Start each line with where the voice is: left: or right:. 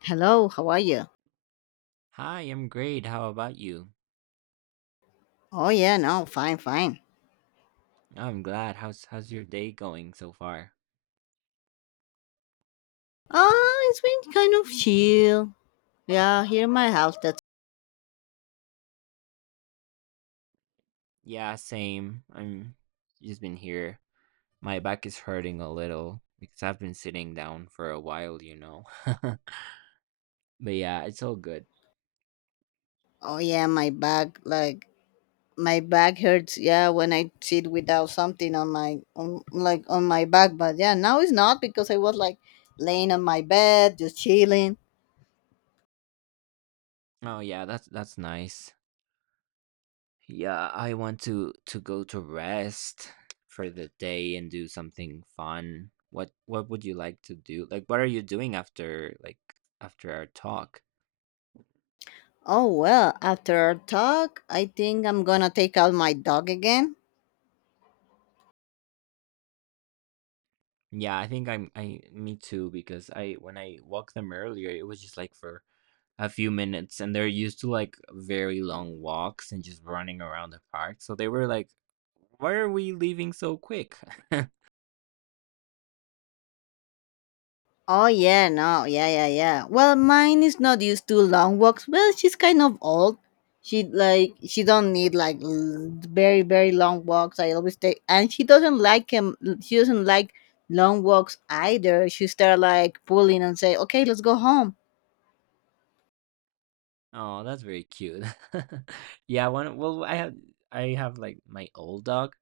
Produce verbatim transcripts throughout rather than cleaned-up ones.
left: Hello, how are you?
right: Hi, I'm great. How about you?
left: Oh yeah, no, fine, fine.
right: I'm glad. How's how's your day going so far?
left: Oh, it's been kind of chill. Yeah, here in my house. That's
right: Yeah, same. I'm just been here. My back is hurting a little because I've been sitting down for a while, you know. But yeah, it's all good.
left: oh yeah, my back like my back hurts. Yeah, when I sit without something on my on, like on my back, but yeah, now it's not because I was like laying on my bed just chilling.
right: Oh yeah, that's that's nice. Yeah, I want to to go to rest for the day and do something fun. What what would you like to do? Like what are you doing after like after our talk?
left: Oh well, after our talk, I think I'm gonna take out my dog again.
right: Yeah, I think I'm I me too because I when I walked them earlier, it was just like for a few minutes and they're used to like very long walks and just running around the park. So they were like, "Why are we leaving so quick?"
left: Oh yeah, no, yeah, yeah, yeah. Well, mine is not used to long walks. Well, she's kind of old. She like she don't need like l- very very long walks. I always take, and she doesn't like him. She doesn't like long walks either. She start like pulling and say, "Okay, let's go home."
right: Oh, that's very cute. Yeah, one well I have I have like my old dog,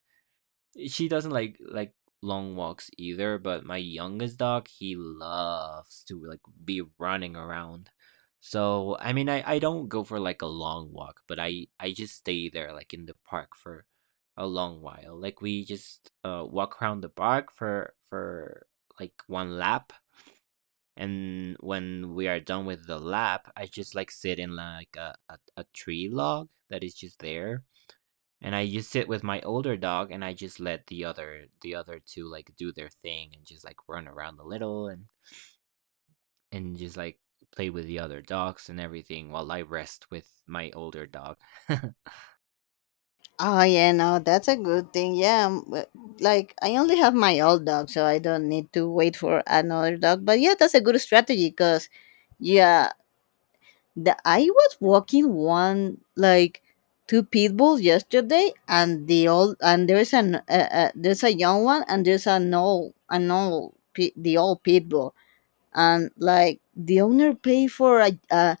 right: she doesn't like like long walks either, but my youngest dog, he loves to like be running around. So I mean i i don't go for like a long walk, but i i just stay there like in the park for a long while. Like we just uh walk around the park for for like one lap, and when we are done with the lap I just like sit in like a, a, a tree log that is just there, and I just sit with my older dog, and I just let the other the other two, like, do their thing and just, like, run around a little and and just, like, play with the other dogs and everything while I rest with my older dog.
left: Oh yeah, no, that's a good thing. Yeah, um, w- like I only have my old dog, so I don't need to wait for another dog. But yeah, that's a good strategy because yeah. The, I was walking one like two pit bulls yesterday, and the old and there's an uh, uh, there's a young one and there's an old an old pi- the old pit bull, and like the owner paid for a, a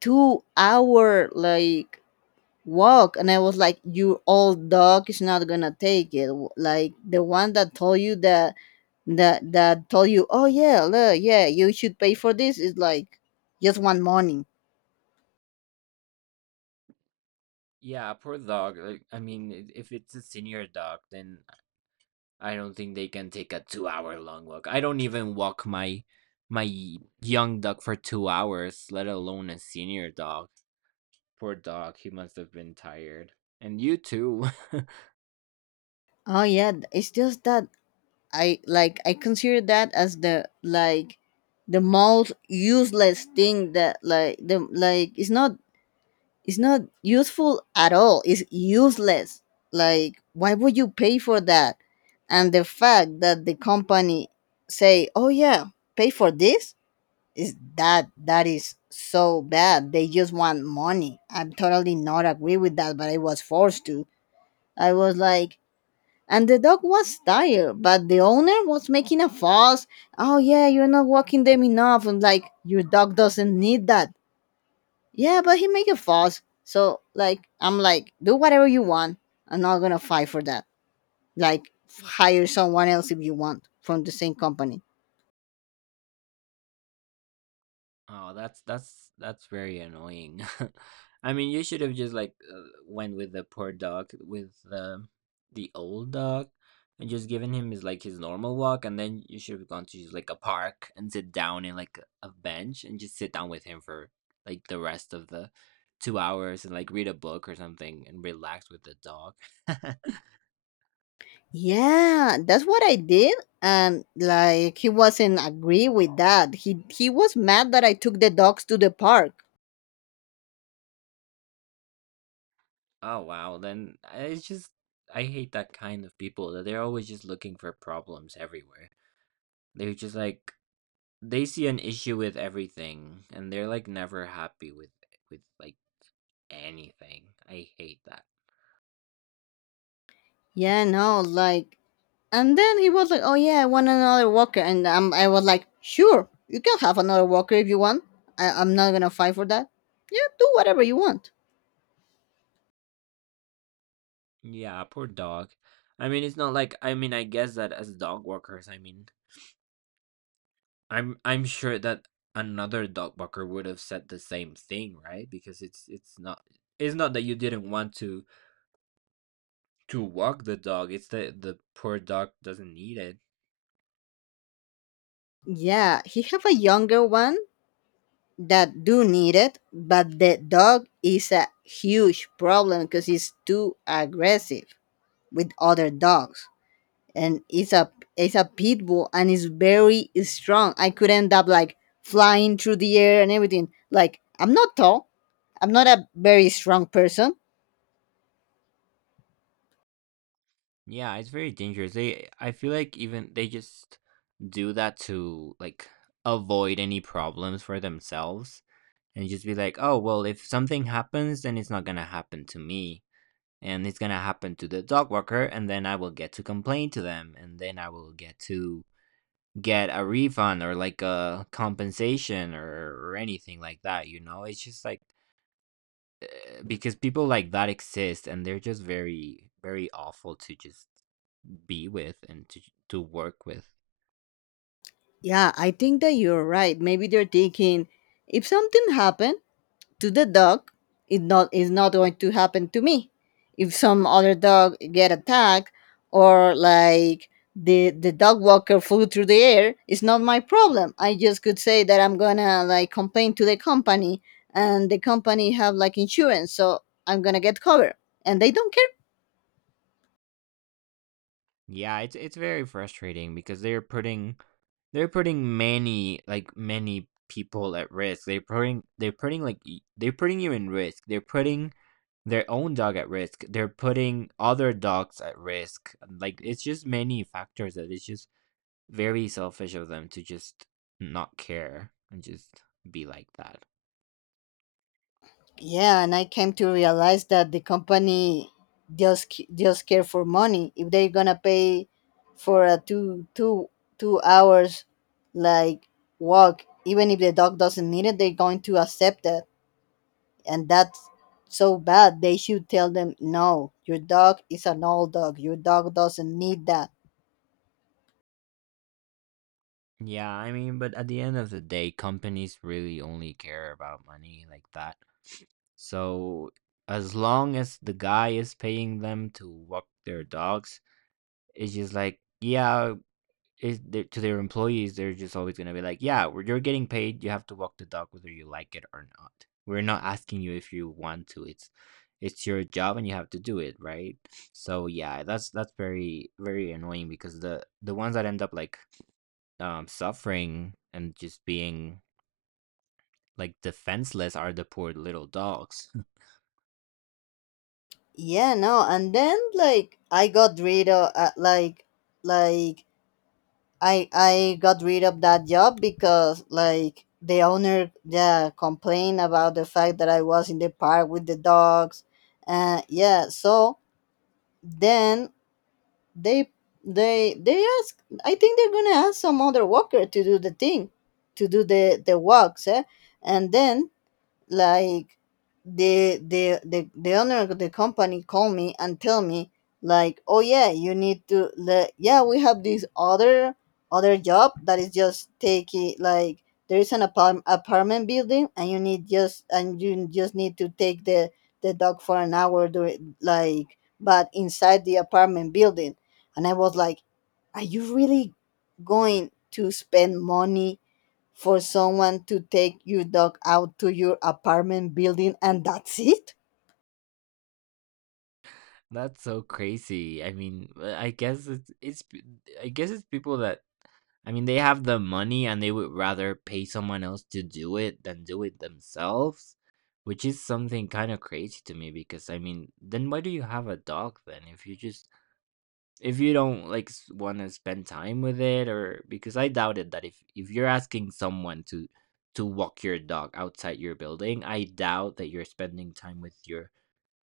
left: two hour like walk, and I was like, your old dog is not gonna take it. W- Like the one that told you that that that told you, oh yeah, look, yeah, you should pay for this is like just one morning.
right: Yeah, poor dog, like, I mean, I if it's a senior dog, then I don't think they can take a two-hour-long walk. I don't even walk my my young dog for two hours, let alone a senior dog. Poor dog, he must have been tired. And you too.
left: Oh yeah, th- it's just that I like I consider that as the like the most useless thing that like the like it's not it's not useful at all. It's useless. Like why would you pay for that? And the fact that the company say, "Oh yeah, pay for this?" is that that is so bad. They just want money. I'm totally not agree with that, but I was forced to. I was like and the dog was tired, but the owner was making a fuss. Oh yeah, you're not walking them enough. And like, your dog doesn't need that. Yeah, but he make a fuss. So like, I'm like, do whatever you want. I'm not gonna fight for that. Like, hire someone else if you want from the same company.
right: Oh, that's that's that's very annoying. I mean, you should have just like uh, went with the poor dog with the the old dog and just given him his like his normal walk, and then you should have gone to just like a park and sit down in like a bench and just sit down with him for like the rest of the two hours and like read a book or something and relax with the dog.
left: Yeah, that's what I did. And like, he wasn't agree with that. He he was mad that I took the dogs to the park.
right: Oh wow, then I- it's just I hate that kind of people that they're always just looking for problems everywhere. They're just like they see an issue with everything, and they're, like, never happy with with, like, anything. I hate that.
left: Yeah, no, like. And then he was like, "Oh yeah, I want another walker," and um, I was like, "Sure, you can have another walker if you want. I- I'm not gonna fight for that. Yeah, do whatever you want."
right: Yeah, poor dog. I mean, it's not like, I mean, I guess that as dog walkers, I mean, I'm I'm sure that another dog walker would have said the same thing, right? Because it's it's not it's not that you didn't want to to walk the dog, it's that the poor dog doesn't need it.
left: Yeah, he have a younger one that do need it, but the dog is a huge problem because he's too aggressive with other dogs, and it's a it's a pit bull and it's very strong. I could end up like flying through the air and everything. Like I'm not tall, I'm not a very strong person.
right: Yeah, it's very dangerous. They I feel like even they just do that to like avoid any problems for themselves and just be like, "Oh, well, if something happens, then it's not going to happen to me and it's going to happen to the dog walker, and then I will get to complain to them and then I will get to get a refund or like a compensation or, or anything like that, you know? It's just like uh, because people like that exist and they're just very very awful to just be with and to to work with.
left: Yeah, I think that you're right. Maybe they're thinking if something happened to the dog, it not is not going to happen to me. If some other dog get attacked or like the the dog walker flew through the air, it's not my problem. I just could say that I'm gonna like complain to the company and the company have like insurance, so I'm gonna get covered. And they don't care.
right: Yeah, it's it's very frustrating because they're putting they're putting many like many people at risk. They're putting they're putting like y- they're putting you in risk. They're putting their own dog at risk. They're putting other dogs at risk. Like it's just many factors that it's just very selfish of them to just not care and just be like that.
left: Yeah, and I came to realize that the company just c- just care for money. If they're gonna pay for a two two two hours like walk, even if the dog doesn't need it, they're going to accept that, and that's so bad. They should tell them no. Your dog is an old dog. Your dog doesn't need that.
right: Yeah, I mean, but at the end of the day, companies really only care about money like that. So as long as the guy is paying them to walk their dogs, it's just like, yeah, is there, to their employees, they're just always gonna be like, yeah, we're- you're getting paid, you have to walk the dog whether you like it or not. We're not asking you if you want to. It's it's your job and you have to do it, right? So yeah, that's that's very very annoying because the the ones that end up like um, suffering and just being like defenseless are the poor little dogs.
left: Yeah, no. And then like I got rid of uh, like like I I got rid of that job because like the owner yeah complained about the fact that I was in the park with the dogs, uh yeah. So then they they they ask. I think they're gonna ask some other walker to do the thing, to do the the walks, eh? And then like the the the, the owner of the company called me and tell me like oh yeah you need to let yeah we have this other other job that is just taking like there is an apart- apartment building and you need just and you just need to take the the dog for an hour during like but inside the apartment building. And I was like, are you really going to spend money for someone to take your dog out to your apartment building and that's it?
right: That's so crazy. I mean, uh, I guess it's it's I guess it's people that, I mean, they have the money and they would rather pay someone else to do it than do it themselves, which is something kind of crazy to me because, I mean, then why do you have a dog then if you just, if you don't like want to spend time with it, or because I doubted that if if you're asking someone to to walk your dog outside your building, I doubt that you're spending time with your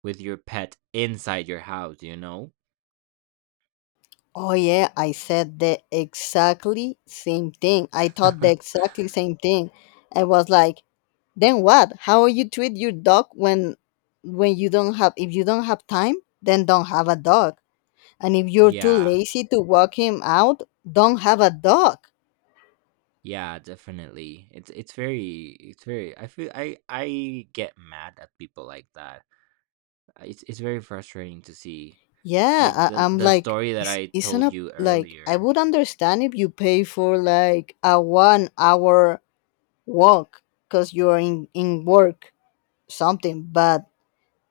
right: with your pet inside your house, you know?
left: Oh yeah, I said the exactly same thing. I thought the exactly same thing. I was like, then what? How you treat your dog when when you don't have if you don't have time, then don't have a dog. And if you're too
right: Yeah,
left: lazy to walk him out, don't have a dog.
right: yeah, definitely. It's it's very it's very, I feel i i get mad at people like that. Uh, it's it's very frustrating to see
left: Yeah,
right: like
left: I,
right: the
left: I'm
right: the
left: like,
right: story that
left: is,
right: I
left: isn't
right: told
left: a
right: you
left: like I
right: earlier.
left: would understand if you pay for like a one hour walk because you're in, in work something but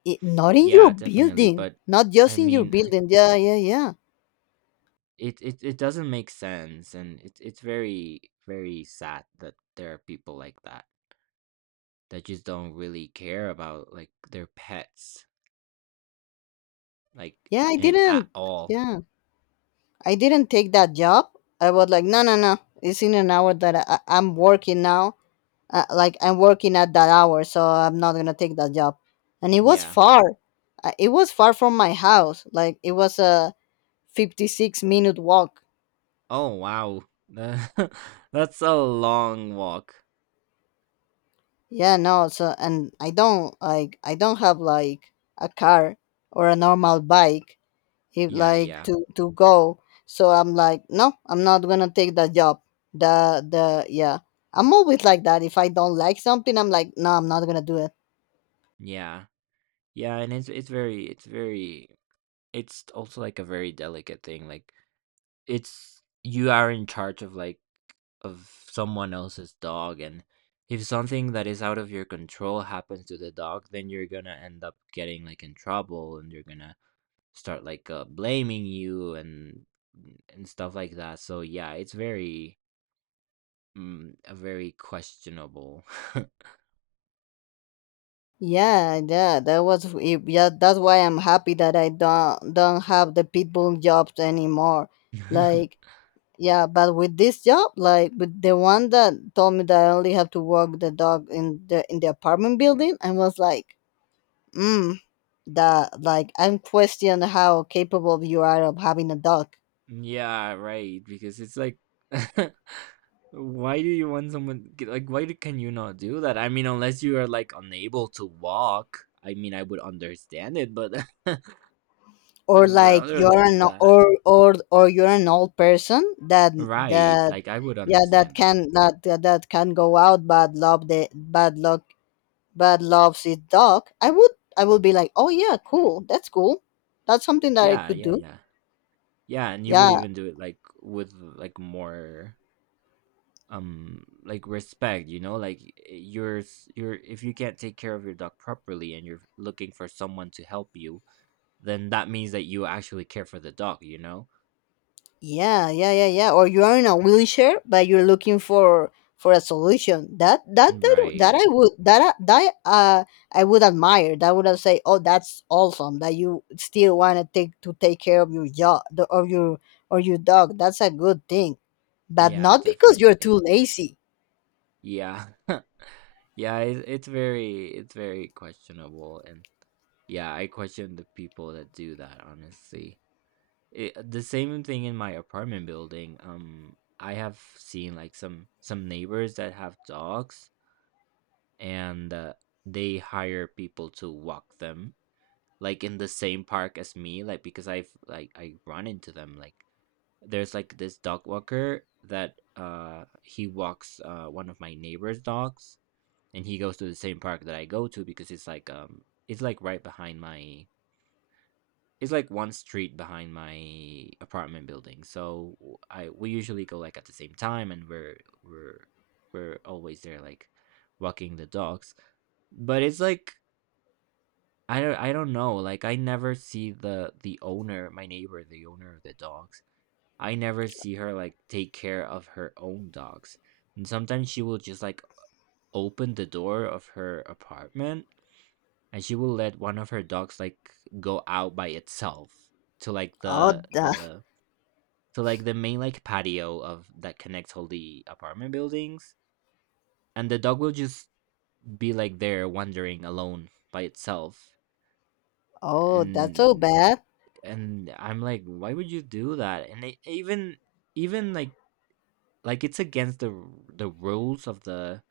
left: it, not in your
right: Yeah, definitely.
left: building
right: But
left: not
right: I
left: just in your
right: mean,
left: building yeah yeah yeah.
right: It it it doesn't make sense, and it's it's very very sad that there are people like that that just don't really care about like their pets, like
left: Yeah I
right: and at
left: didn't
right: all.
left: yeah I didn't take that job. I was like no no no it's in an hour that I, I- I'm working now. Uh, like I'm working at that hour so I'm not gonna take that job. And it was
right: Yeah.
left: far. Uh, it was far from my house like it was a fifty-six minute walk.
right: Oh wow, that's a long walk.
left: Yeah, no, so and I don't like I don't have like a car or a normal bike if
right: Yeah,
left: like
right: yeah,
left: to to go. So I'm like, no, I'm not gonna take that job. The the yeah. I'm always like that. If I don't like something, I'm like, no, I'm not gonna do it.
right: yeah, yeah, and it's it's very it's very, it's also like a very delicate thing. Like it's you are in charge of like of someone else's dog, and if something that is out of your control happens to the dog, then you're gonna end up getting like in trouble, and you're gonna start like uh, blaming you and and stuff like that. So yeah, it's very mm, a very questionable.
left: Yeah, yeah, that was it- yeah. That's why I'm happy that I don't don't have the pitbull jobs anymore. Like yeah but with this job like with the one that told me that I only have to walk the dog in the in the apartment building I was like mm that like I'm questioning how capable you are of having a dog.
right: Yeah, right, because it's like why do you want someone, like why do, can you not do that? I mean, unless you are like unable to walk, I mean, I would understand it, but
left: Or
right: Mm, but
left: like
right: other
left: you're an
right: than that,
left: or or or you're an old person that
right: right?
left: that
right: Like I would
left: yeah that
right: understand that.
left: can that that that can go out but love the bad luck but loves his dog. I would I would be like oh yeah cool that's cool that's something that I
right: Yeah,
left: could
right: yeah,
left: do.
right: yeah. Yeah, and you would
left: Yeah,
right: even do it like with like more um like respect, you know? Like you're s- you're, if you can't take care of your dog properly and you're looking for someone to help you, then that means that you actually care for the dog, you know?
left: yeah, yeah, yeah, yeah. Or you are in a wheelchair, but you're looking for for a solution. That that
right: Mm.
left: that that
right: Right.
left: I would that I- that uh I would admire. That would I say, oh, that's awesome that you still want to take to take care of your dog of your or your dog. That's a good thing, but
right: Yeah,
left: not because you're
right: definitely.
left: too lazy.
right: Yeah. Yeah, it's, it's very it's very questionable. And yeah, I question the people that do that, honestly. Eh, the same thing in my apartment building. Um, I have seen like some some neighbors that have dogs, and uh, they hire people to walk them, like in the same park as me. Like because I've like I run into them. Like there's like this dog walker that uh he walks uh one of my neighbor's dogs, and he goes to the same park that I go to because it's like um it's like right behind my, it's like one street behind my apartment building. So I we usually go like at the same time, and we're we're we're always there like walking the dogs. But it's like I don't I don't know. Like I never see the the owner, my neighbor, the owner of the dogs. I never see her like take care of her own dogs. And sometimes she will just like open the door of her apartment, and she will let one of her dogs like go out by itself to like
left: Oh,
right: the
left: that,
right: the so like the main like patio of that connects all the apartment buildings, and the dog will just be like there wandering alone by itself,
left: oh, that's so
right: and
left: bad.
right: and I'm like, why would you do that? And it, even even like like it's against the the rules of the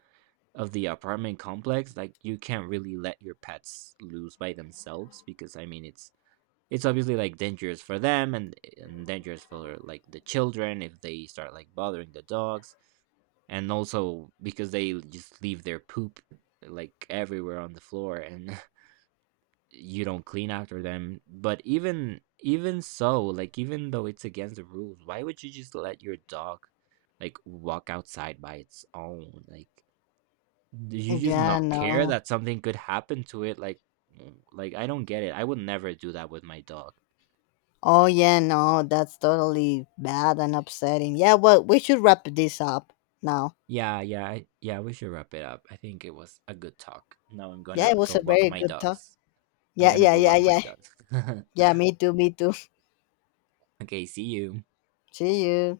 right: of the apartment complex. Like you can't really let your pets loose by themselves because, I mean, it's it's obviously like dangerous for them, and, and dangerous for like the children if they start like bothering the dogs, and also because they just leave their poop like everywhere on the floor, and you don't clean after them. But even even so, like even though it's against the rules, why would you just let your dog like walk outside by its own? Like do you just
left: Yeah,
right: not care
left: no.
right: that something could happen to it? Like mm, like I don't get it. I would never do that with my dog.
left: Oh, yeah, no. That's totally bad and upsetting. Yeah, well, we should wrap this up now.
right: Yeah, yeah, I- yeah, we should wrap it up. I think it was a good talk. Now I'm
left: Yeah,
right: gonna
left: it was
right: go
left: a
right: walk
left: very
right: my
left: good talk.
right: dogs. I'm
left: Yeah,
right: gonna
left: yeah,
right: go
left: yeah,
right: walk my
left: yeah.
right: dogs.
left: Yeah, me too, me too.
right: Okay, see you.
left: See you.